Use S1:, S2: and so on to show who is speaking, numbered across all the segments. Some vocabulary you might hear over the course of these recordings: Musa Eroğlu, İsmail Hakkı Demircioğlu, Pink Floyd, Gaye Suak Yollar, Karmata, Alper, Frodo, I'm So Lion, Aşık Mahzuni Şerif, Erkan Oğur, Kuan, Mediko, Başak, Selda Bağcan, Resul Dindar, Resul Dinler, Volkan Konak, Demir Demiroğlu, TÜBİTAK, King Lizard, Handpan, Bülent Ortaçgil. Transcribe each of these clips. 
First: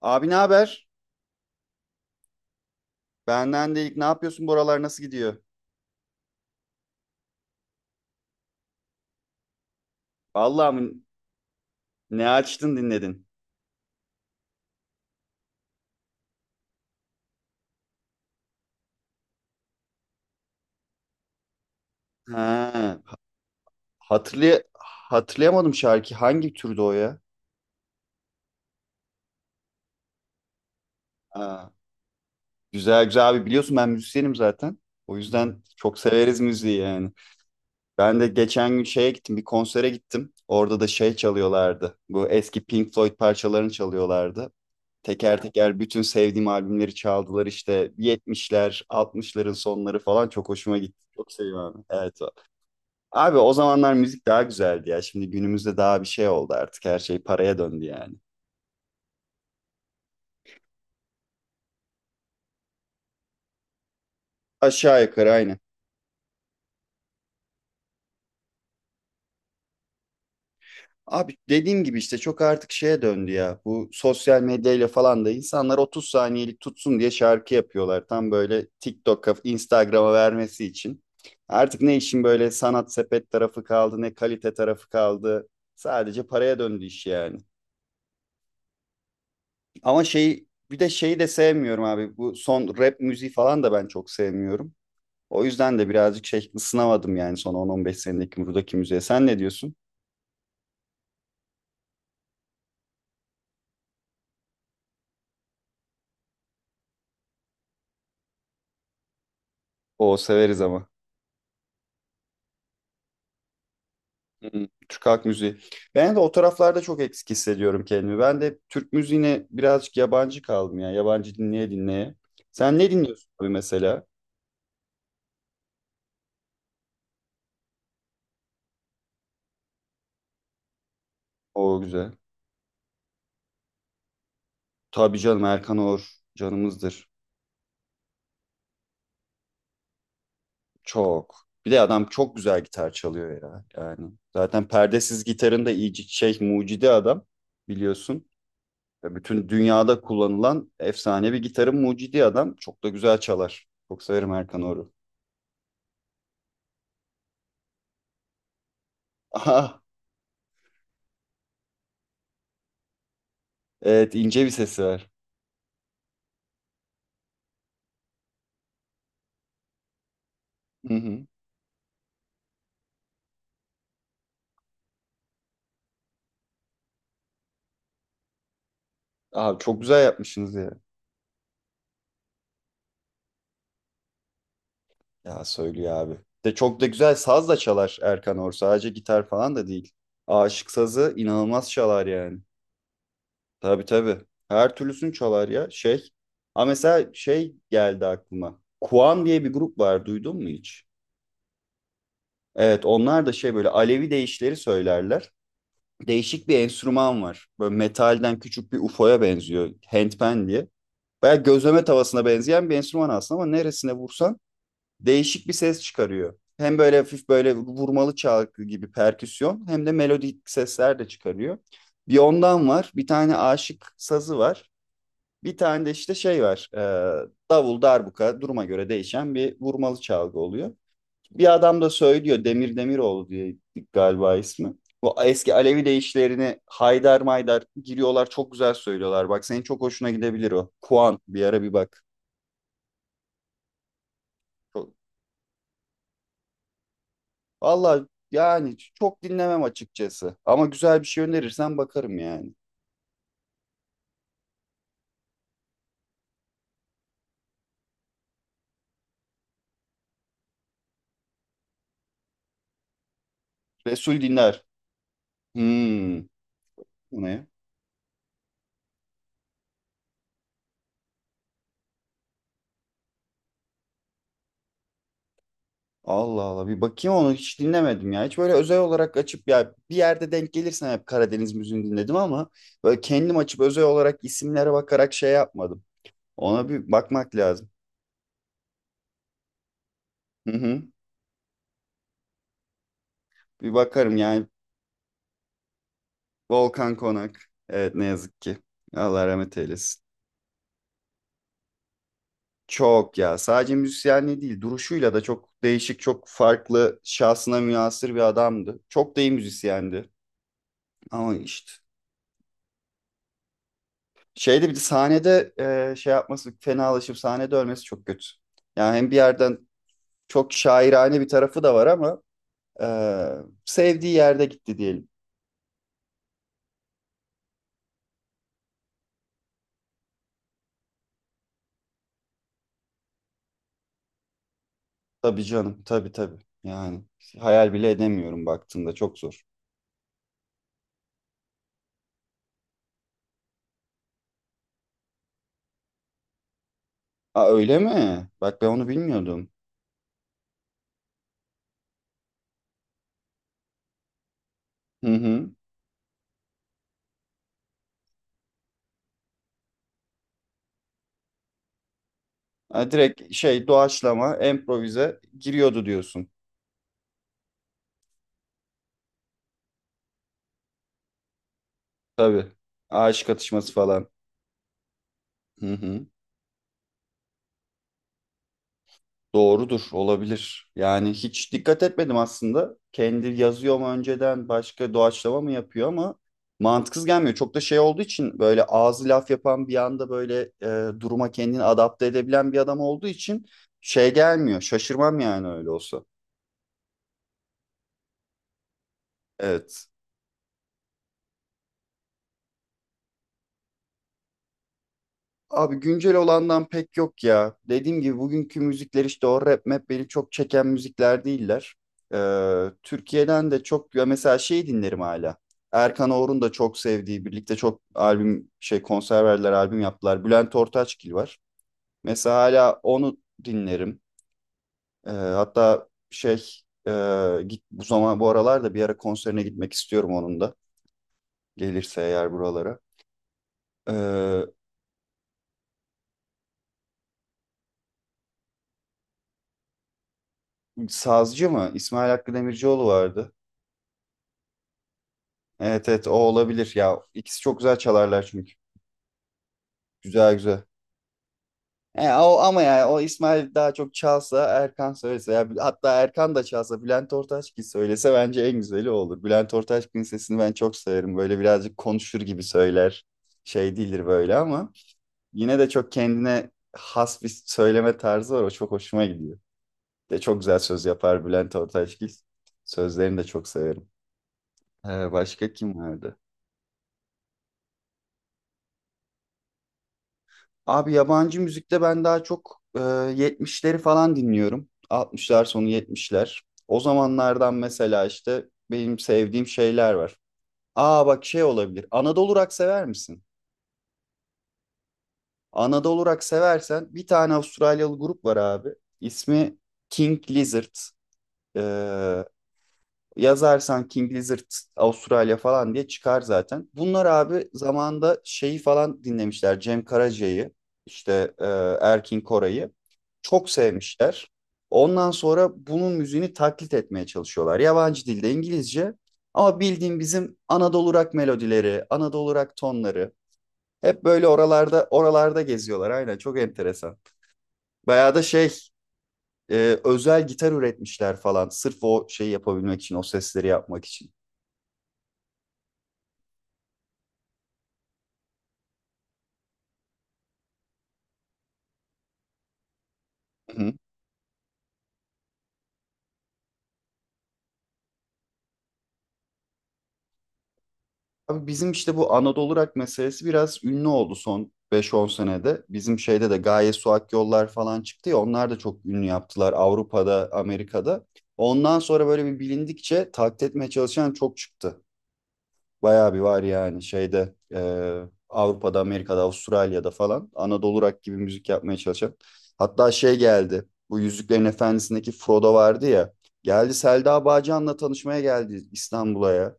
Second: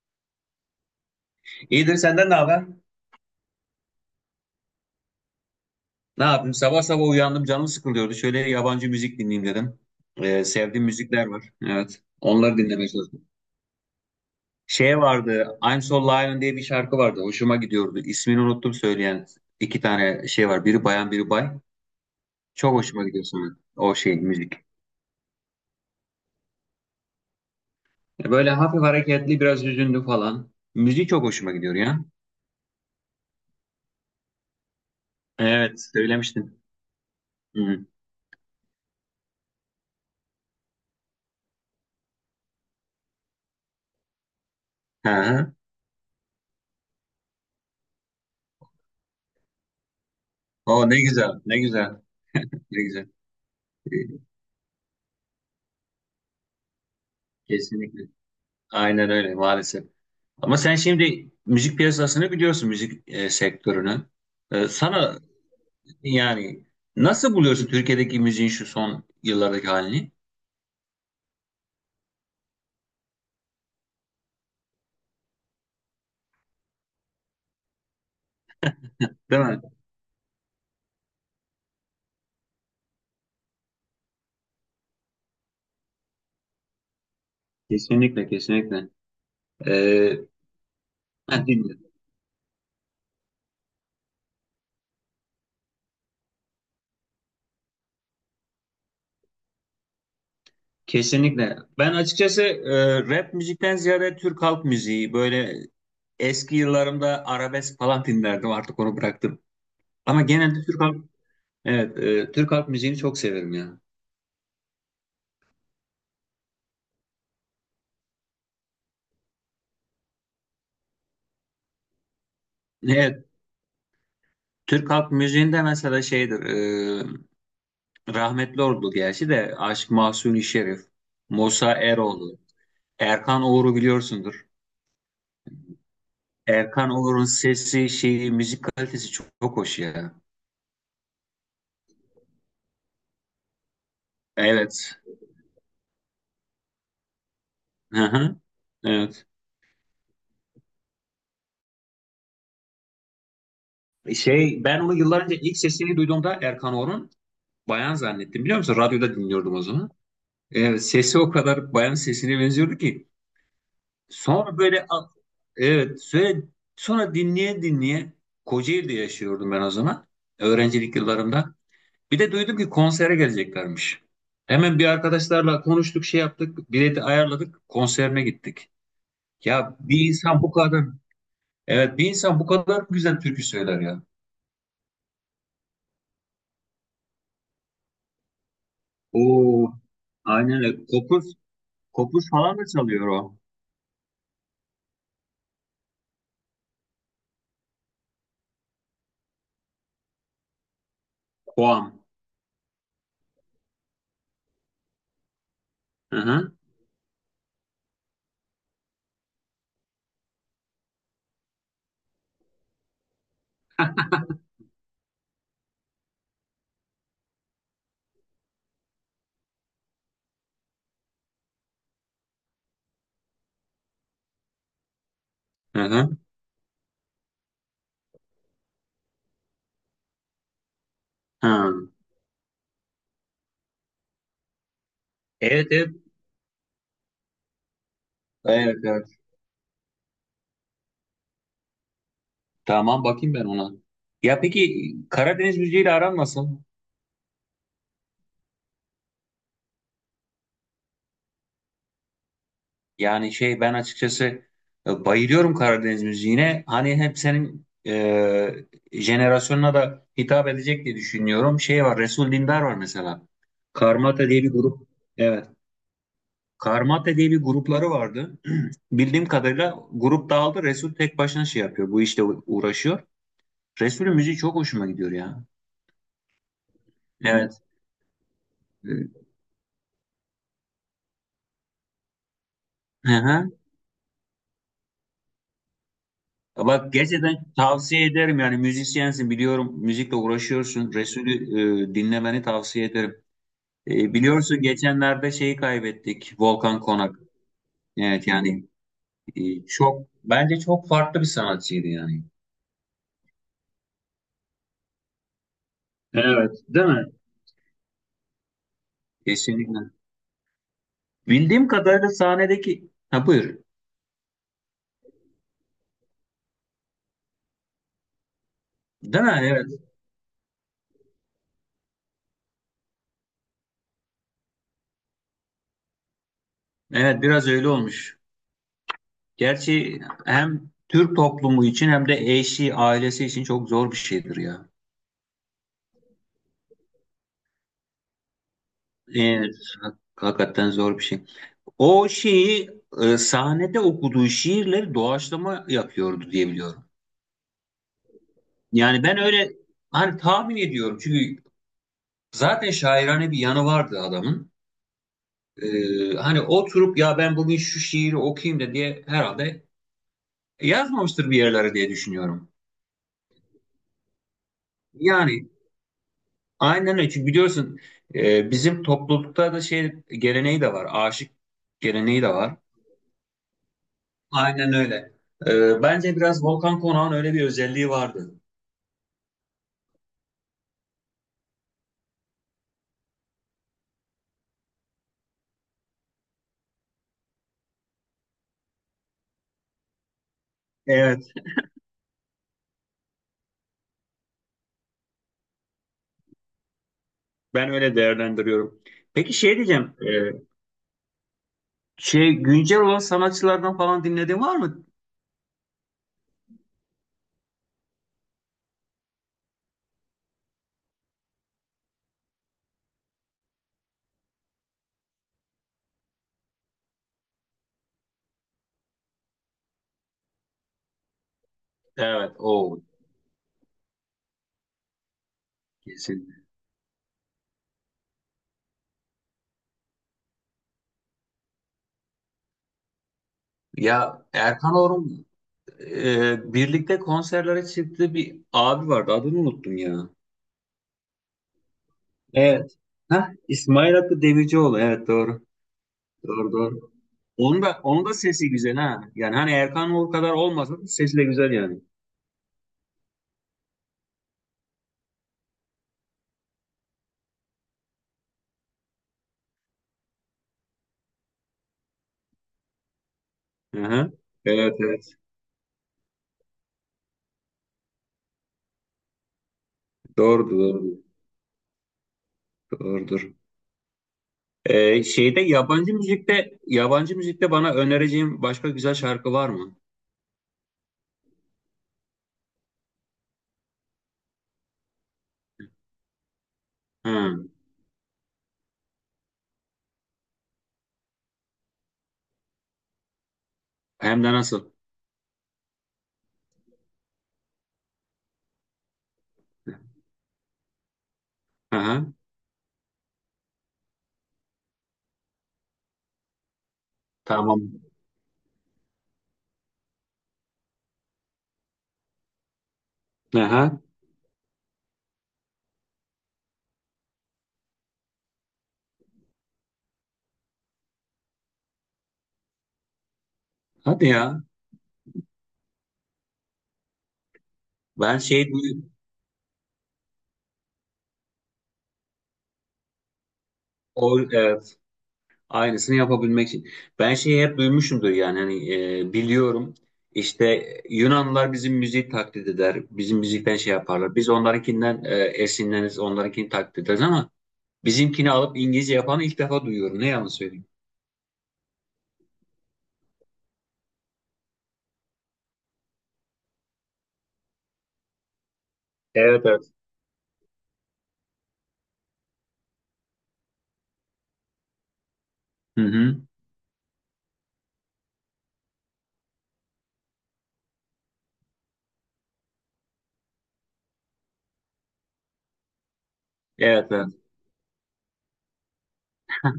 S1: Abi, ne haber?
S2: İyidir senden ne haber?
S1: Benden de, ne yapıyorsun buralar nasıl gidiyor?
S2: Ne yapayım? Sabah sabah uyandım canım sıkılıyordu. Şöyle yabancı müzik dinleyeyim dedim. Sevdiğim
S1: Allah'ım,
S2: müzikler var. Evet.
S1: ne
S2: Onları
S1: açtın
S2: dinlemeye çalıştım.
S1: dinledin.
S2: Şey vardı. I'm So Lion diye bir şarkı vardı. Hoşuma gidiyordu. İsmini unuttum söyleyen iki tane şey var. Biri bayan biri bay. Çok
S1: Ha,
S2: hoşuma gidiyor sonra o şey müzik.
S1: hatırlay hatırlayamadım, şarkı hangi türde o ya?
S2: Böyle hafif hareketli biraz hüzünlü falan. Müziği çok hoşuma
S1: Ha,
S2: gidiyor ya.
S1: güzel güzel. Abi, biliyorsun ben müzisyenim zaten. O yüzden
S2: Evet
S1: çok severiz
S2: söylemiştin.
S1: müziği yani.
S2: Hı.
S1: Ben de geçen gün şeye gittim, bir konsere gittim. Orada da şey çalıyorlardı, bu eski Pink Floyd parçalarını çalıyorlardı. Teker
S2: Ha.
S1: teker bütün sevdiğim albümleri çaldılar işte 70'ler, 60'ların sonları falan, çok hoşuma
S2: O ne
S1: gitti.
S2: güzel
S1: Çok
S2: ne
S1: seviyorum abi.
S2: güzel
S1: Evet.
S2: ne güzel.
S1: Abi, o zamanlar müzik daha güzeldi ya. Şimdi günümüzde daha bir şey oldu artık. Her şey paraya döndü
S2: Kesinlikle.
S1: yani.
S2: Aynen öyle maalesef. Ama sen şimdi müzik piyasasını biliyorsun, müzik sektörünü.
S1: Aşağı
S2: Sana
S1: yukarı aynı.
S2: yani nasıl buluyorsun Türkiye'deki müziğin şu son yıllardaki halini?
S1: Abi, dediğim gibi işte çok artık şeye döndü ya. Bu sosyal medyayla falan da insanlar 30 saniyelik tutsun diye şarkı yapıyorlar. Tam böyle TikTok'a,
S2: Değil mi?
S1: Instagram'a vermesi için. Artık ne işin böyle sanat sepet tarafı kaldı, ne kalite tarafı kaldı. Sadece paraya döndü iş yani.
S2: Kesinlikle, kesinlikle. E,
S1: Ama şey, bir de şeyi de
S2: Ben
S1: sevmiyorum
S2: dinliyorum.
S1: abi. Bu son rap müziği falan da ben çok sevmiyorum. O yüzden de birazcık şey ısınamadım yani son 10-15 senedeki buradaki müziğe. Sen ne diyorsun?
S2: Kesinlikle. Ben açıkçası rap müzikten ziyade Türk halk müziği, böyle eski yıllarımda arabesk falan dinlerdim, artık onu bıraktım.
S1: O
S2: Ama
S1: severiz
S2: genelde
S1: ama.
S2: evet, Türk halk müziğini çok severim ya.
S1: Hmm, Türk halk müziği. Ben de o taraflarda çok eksik hissediyorum kendimi. Ben de Türk müziğine birazcık yabancı kaldım ya, yabancı dinleye dinleye. Sen ne
S2: Evet,
S1: dinliyorsun abi mesela?
S2: Türk halk müziğinde mesela şeydir, e, rahmetli oldu gerçi de Aşık Mahzuni Şerif, Musa
S1: O güzel.
S2: Eroğlu, Erkan Oğur'u biliyorsundur.
S1: Tabii canım, Erkan Oğur
S2: Erkan
S1: canımızdır.
S2: Oğur'un sesi, şeyi, müzik kalitesi çok, çok hoş ya.
S1: Çok. Bir de adam çok güzel gitar çalıyor ya yani. Zaten
S2: Evet.
S1: perdesiz gitarın da iyice şey mucidi adam,
S2: Hı
S1: biliyorsun.
S2: hı.
S1: Ve
S2: Evet.
S1: bütün dünyada kullanılan efsanevi gitarın mucidi adam. Çok da güzel çalar. Çok severim Erkan
S2: Şey, ben
S1: Oru.
S2: onu yıllar önce ilk sesini duyduğumda Erkan Oğur'un bayan zannettim biliyor musun? Radyoda dinliyordum o
S1: Aha,
S2: zaman. Evet, sesi o kadar bayan sesine benziyordu ki.
S1: evet, ince bir
S2: Sonra
S1: sesi
S2: böyle
S1: var.
S2: a- evet, sonra dinleye dinleye Kocaeli'de yaşıyordum ben o zaman.
S1: Hı
S2: Öğrencilik
S1: hı.
S2: yıllarımda. Bir de duydum ki konsere geleceklermiş. Hemen bir arkadaşlarla konuştuk, şey yaptık, bileti ayarladık, konserine gittik.
S1: Abi,
S2: Ya
S1: çok güzel
S2: bir insan bu
S1: yapmışsınız ya.
S2: kadar, evet bir insan bu kadar güzel türkü söyler ya.
S1: Ya söylüyor abi. De çok da güzel saz da çalar Erkan Or, sadece gitar falan da
S2: Oo,
S1: değil.
S2: aynen
S1: Aşık
S2: öyle.
S1: sazı inanılmaz çalar
S2: Kopuz
S1: yani.
S2: falan da çalıyor o.
S1: Tabii tabii. Her türlüsünü çalar ya. Şey. Ha, mesela şey geldi aklıma. Kuan diye bir grup var. Duydun mu hiç?
S2: Koam.
S1: Evet, onlar da şey, böyle Alevi deyişleri söylerler.
S2: Hı
S1: Değişik
S2: hı,
S1: bir enstrüman var. Böyle metalden küçük bir UFO'ya benziyor, Handpan diye. Bayağı gözleme tavasına benzeyen bir enstrüman aslında, ama neresine vursan değişik bir ses çıkarıyor. Hem böyle hafif, böyle vurmalı çalgı gibi perküsyon, hem de melodik sesler de çıkarıyor. Bir ondan var, bir tane aşık sazı var. Bir
S2: hı
S1: tane de işte
S2: hı.
S1: şey var, davul, darbuka, duruma göre değişen bir vurmalı çalgı oluyor. Bir adam
S2: Hı.
S1: da söylüyor, Demir Demiroğlu diye galiba ismi. Bu eski
S2: Evet,
S1: Alevi
S2: evet,
S1: deyişlerini haydar maydar giriyorlar, çok güzel
S2: evet, evet.
S1: söylüyorlar. Bak, senin çok hoşuna gidebilir o. Kuan, bir ara bir bak.
S2: Tamam bakayım ben ona. Ya peki
S1: Çok,
S2: Karadeniz müziğiyle aran nasıl?
S1: valla yani çok dinlemem açıkçası. Ama güzel bir şey önerirsen bakarım yani.
S2: Yani şey ben açıkçası bayılıyorum Karadeniz müziğine. Hani hep senin jenerasyonuna da hitap edecek diye düşünüyorum. Şey var Resul Dindar var mesela.
S1: Resul
S2: Karmata diye bir
S1: Dinler.
S2: grup. Evet.
S1: Hmm,
S2: Karmata
S1: bu
S2: diye bir
S1: ne?
S2: grupları vardı. Bildiğim kadarıyla grup dağıldı. Resul tek başına şey yapıyor. Uğraşıyor. Resul'ün müziği çok hoşuma gidiyor ya.
S1: Allah Allah, bir bakayım, onu hiç
S2: Evet.
S1: dinlemedim ya. Hiç böyle özel
S2: Hı
S1: olarak açıp, ya bir yerde denk gelirsen hep Karadeniz müziğini dinledim ama böyle kendim
S2: hı.
S1: açıp özel olarak isimlere bakarak şey yapmadım. Ona bir
S2: Bak
S1: bakmak
S2: gerçekten
S1: lazım.
S2: tavsiye ederim yani müzisyensin biliyorum müzikle
S1: Hı hı.
S2: uğraşıyorsun. Resul'ü dinlemeni tavsiye ederim.
S1: Bir bakarım yani.
S2: Biliyorsun geçenlerde şeyi kaybettik Volkan
S1: Volkan
S2: Konak.
S1: Konak. Evet, ne
S2: Evet
S1: yazık ki.
S2: yani
S1: Allah rahmet eylesin.
S2: çok bence çok farklı bir sanatçıydı yani.
S1: Çok ya, sadece müzisyenliği değil, duruşuyla da çok değişik, çok
S2: Evet, değil
S1: farklı,
S2: mi?
S1: şahsına münhasır bir adamdı. Çok da iyi
S2: Kesinlikle.
S1: müzisyendi. Ama
S2: Bildiğim
S1: işte
S2: kadarıyla sahnedeki ha buyur.
S1: şeyde, bir de sahnede şey yapması, fenalaşıp sahnede ölmesi çok kötü. Yani hem bir
S2: Değil mi?
S1: yerden
S2: Evet.
S1: çok şairane bir tarafı da var, ama e, sevdiği yerde gitti diyelim.
S2: Evet biraz öyle olmuş. Gerçi hem Türk toplumu için hem de eşi, ailesi için çok zor bir şeydir ya.
S1: Tabii canım, tabii tabii. Yani hayal bile edemiyorum, baktığında çok zor.
S2: Evet. Hakikaten zor bir şey. O şeyi sahnede okuduğu şiirleri doğaçlama yapıyordu diye biliyorum.
S1: Aa, öyle mi? Bak, ben onu
S2: Yani ben
S1: bilmiyordum.
S2: öyle hani tahmin ediyorum çünkü zaten şairane bir yanı vardı adamın.
S1: Hı hı.
S2: Hani oturup ya ben bugün şu şiiri okuyayım da diye herhalde yazmamıştır bir yerlere diye düşünüyorum.
S1: Ha, direkt şey, doğaçlama, improvize
S2: Yani
S1: giriyordu diyorsun.
S2: aynen öyle çünkü biliyorsun bizim toplulukta da şey geleneği de var aşık geleneği de
S1: Tabii.
S2: var.
S1: Ağaç katışması falan.
S2: Aynen öyle.
S1: Hı hı.
S2: Bence biraz Volkan Konak'ın öyle bir özelliği vardı.
S1: Doğrudur, olabilir. Yani hiç dikkat etmedim aslında. Kendi yazıyor mu önceden, başka doğaçlama mı yapıyor, ama mantıksız gelmiyor. Çok da şey olduğu için, böyle ağzı laf yapan, bir anda böyle duruma
S2: Evet,
S1: kendini adapte edebilen bir adam olduğu için şey gelmiyor. Şaşırmam yani öyle olsa.
S2: ben öyle değerlendiriyorum. Peki şey
S1: Evet.
S2: diyeceğim, şey güncel olan sanatçılardan falan dinlediğin var mı?
S1: Abi, güncel olandan pek yok ya. Dediğim gibi bugünkü müzikler, işte o rap map, beni çok çeken müzikler değiller. Türkiye'den de çok ya, mesela şey dinlerim hala. Erkan Oğur'un da çok sevdiği, birlikte çok albüm şey, konser verdiler, albüm yaptılar. Bülent Ortaçgil var.
S2: Evet,
S1: Mesela hala
S2: o
S1: onu dinlerim. Hatta
S2: kesin.
S1: şey, e, git bu zaman, bu aralar da bir ara konserine gitmek istiyorum onun da. Gelirse eğer buralara.
S2: Ya
S1: Ee,
S2: Erkan Orum birlikte konserlere çıktığı bir abi vardı. Adını unuttum ya.
S1: sazcı mı? İsmail Hakkı
S2: Evet.
S1: Demircioğlu
S2: Heh,
S1: vardı.
S2: İsmail Hakkı Demircioğlu. Evet doğru.
S1: Evet evet, o
S2: Doğru
S1: olabilir
S2: doğru.
S1: ya. İkisi çok
S2: Onun
S1: güzel
S2: da onun da
S1: çalarlar
S2: sesi
S1: çünkü.
S2: güzel ha. Yani hani Erkan Oğur kadar
S1: Güzel güzel.
S2: olmasa da sesi de güzel yani.
S1: O, ama yani o İsmail daha çok çalsa, Erkan söylese, ya hatta Erkan da çalsa Bülent Ortaçgil söylese, bence en güzeli o olur. Bülent Ortaçgil'in sesini ben çok severim. Böyle birazcık konuşur gibi söyler. Şey değildir
S2: Hı-hı.
S1: böyle, ama
S2: Evet evet.
S1: yine de çok kendine has bir söyleme tarzı var. O çok hoşuma gidiyor. Bir de çok
S2: Doğrudur
S1: güzel söz
S2: doğrudur.
S1: yapar Bülent Ortaçgil. Sözlerini de
S2: Doğrudur.
S1: çok severim.
S2: Şeyde
S1: Başka kim vardı?
S2: yabancı müzikte bana önereceğin başka güzel şarkı var mı?
S1: Abi, yabancı müzikte ben daha çok 70'leri falan dinliyorum. 60'lar sonu, 70'ler. O
S2: Hı.
S1: zamanlardan mesela işte benim sevdiğim şeyler var. Aa bak, şey olabilir. Anadolu Rock sever misin?
S2: Hem de nasıl?
S1: Anadolu Rock seversen, bir tane Avustralyalı grup var abi. İsmi King Lizard. E,
S2: Aha,
S1: Yazarsan King Lizard Avustralya falan diye çıkar zaten. Bunlar abi
S2: tamam.
S1: zamanda şeyi falan dinlemişler. Cem Karaca'yı, işte Erkin Koray'ı çok
S2: Aha,
S1: sevmişler. Ondan sonra bunun müziğini taklit etmeye çalışıyorlar. Yabancı dilde, İngilizce, ama bildiğim bizim Anadolu rock melodileri, Anadolu rock tonları, hep
S2: hadi
S1: böyle
S2: ya.
S1: oralarda oralarda geziyorlar. Aynen, çok enteresan. Bayağı
S2: Ben
S1: da şey, e, özel gitar üretmişler falan, sırf o şeyi yapabilmek için, o sesleri yapmak için.
S2: o, evet, aynısını yapabilmek için. Ben şeyi hep duymuşumdur yani hani biliyorum işte Yunanlılar bizim müziği taklit eder. Bizim müzikten
S1: Hı.
S2: şey yaparlar. Biz onlarınkinden esinleniriz, onlarınkini taklit ederiz ama bizimkini alıp İngilizce yapanı ilk defa duyuyorum. Ne yalan söyleyeyim.
S1: Abi, bizim işte bu Anadolu rock meselesi biraz ünlü oldu son 5-10 senede. Bizim şeyde de Gaye Suak Yollar falan çıktı ya, onlar da çok ünlü
S2: Evet
S1: yaptılar
S2: evet.
S1: Avrupa'da, Amerika'da. Ondan sonra böyle bir bilindikçe taklit etmeye çalışan çok çıktı.
S2: Hı
S1: Bayağı
S2: hı.
S1: bir var yani şeyde, Avrupa'da, Amerika'da, Avustralya'da falan Anadolu rock gibi müzik yapmaya çalışan. Hatta şey geldi, bu Yüzüklerin Efendisi'ndeki Frodo vardı ya, geldi
S2: Evet evet.
S1: Selda Bağcan'la tanışmaya geldi İstanbul'a ya.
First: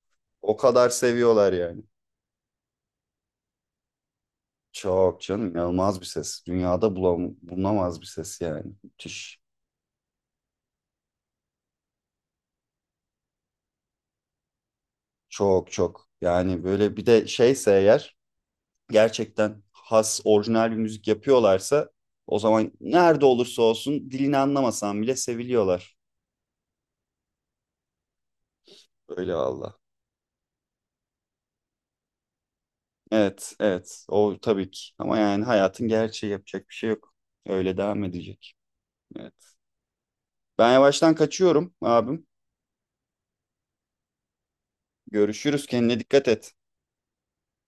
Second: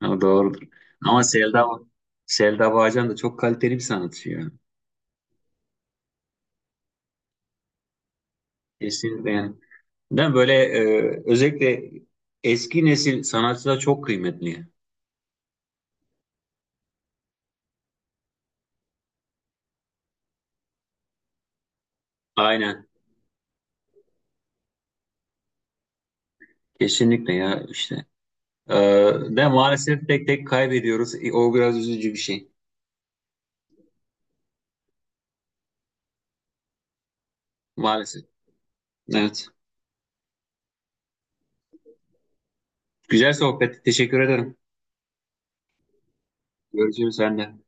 S2: Ha,
S1: O
S2: doğrudur.
S1: kadar
S2: Ama
S1: seviyorlar yani.
S2: Selda Bağcan da çok kaliteli bir sanatçı ya.
S1: Çok canım, inanılmaz bir ses. Dünyada bulam bulunamaz bir ses yani.
S2: Kesinlikle
S1: Müthiş.
S2: yani. Değil mi? Böyle özellikle eski nesil sanatçılar çok kıymetli.
S1: Çok çok. Yani böyle, bir de şeyse eğer gerçekten has orijinal bir müzik yapıyorlarsa, o zaman
S2: Aynen.
S1: nerede olursa olsun, dilini anlamasan bile seviliyorlar.
S2: Kesinlikle ya işte. E,
S1: Öyle
S2: De
S1: valla.
S2: maalesef tek tek kaybediyoruz. O biraz üzücü bir şey.
S1: Evet evet, o tabii ki. Ama yani hayatın gerçeği, yapacak bir şey yok. Öyle devam
S2: Maalesef.
S1: edecek.
S2: Evet.
S1: Evet. Ben yavaştan kaçıyorum abim.
S2: Güzel sohbet. Teşekkür ederim.
S1: Görüşürüz, kendine dikkat et.
S2: Görüşürüz sen de.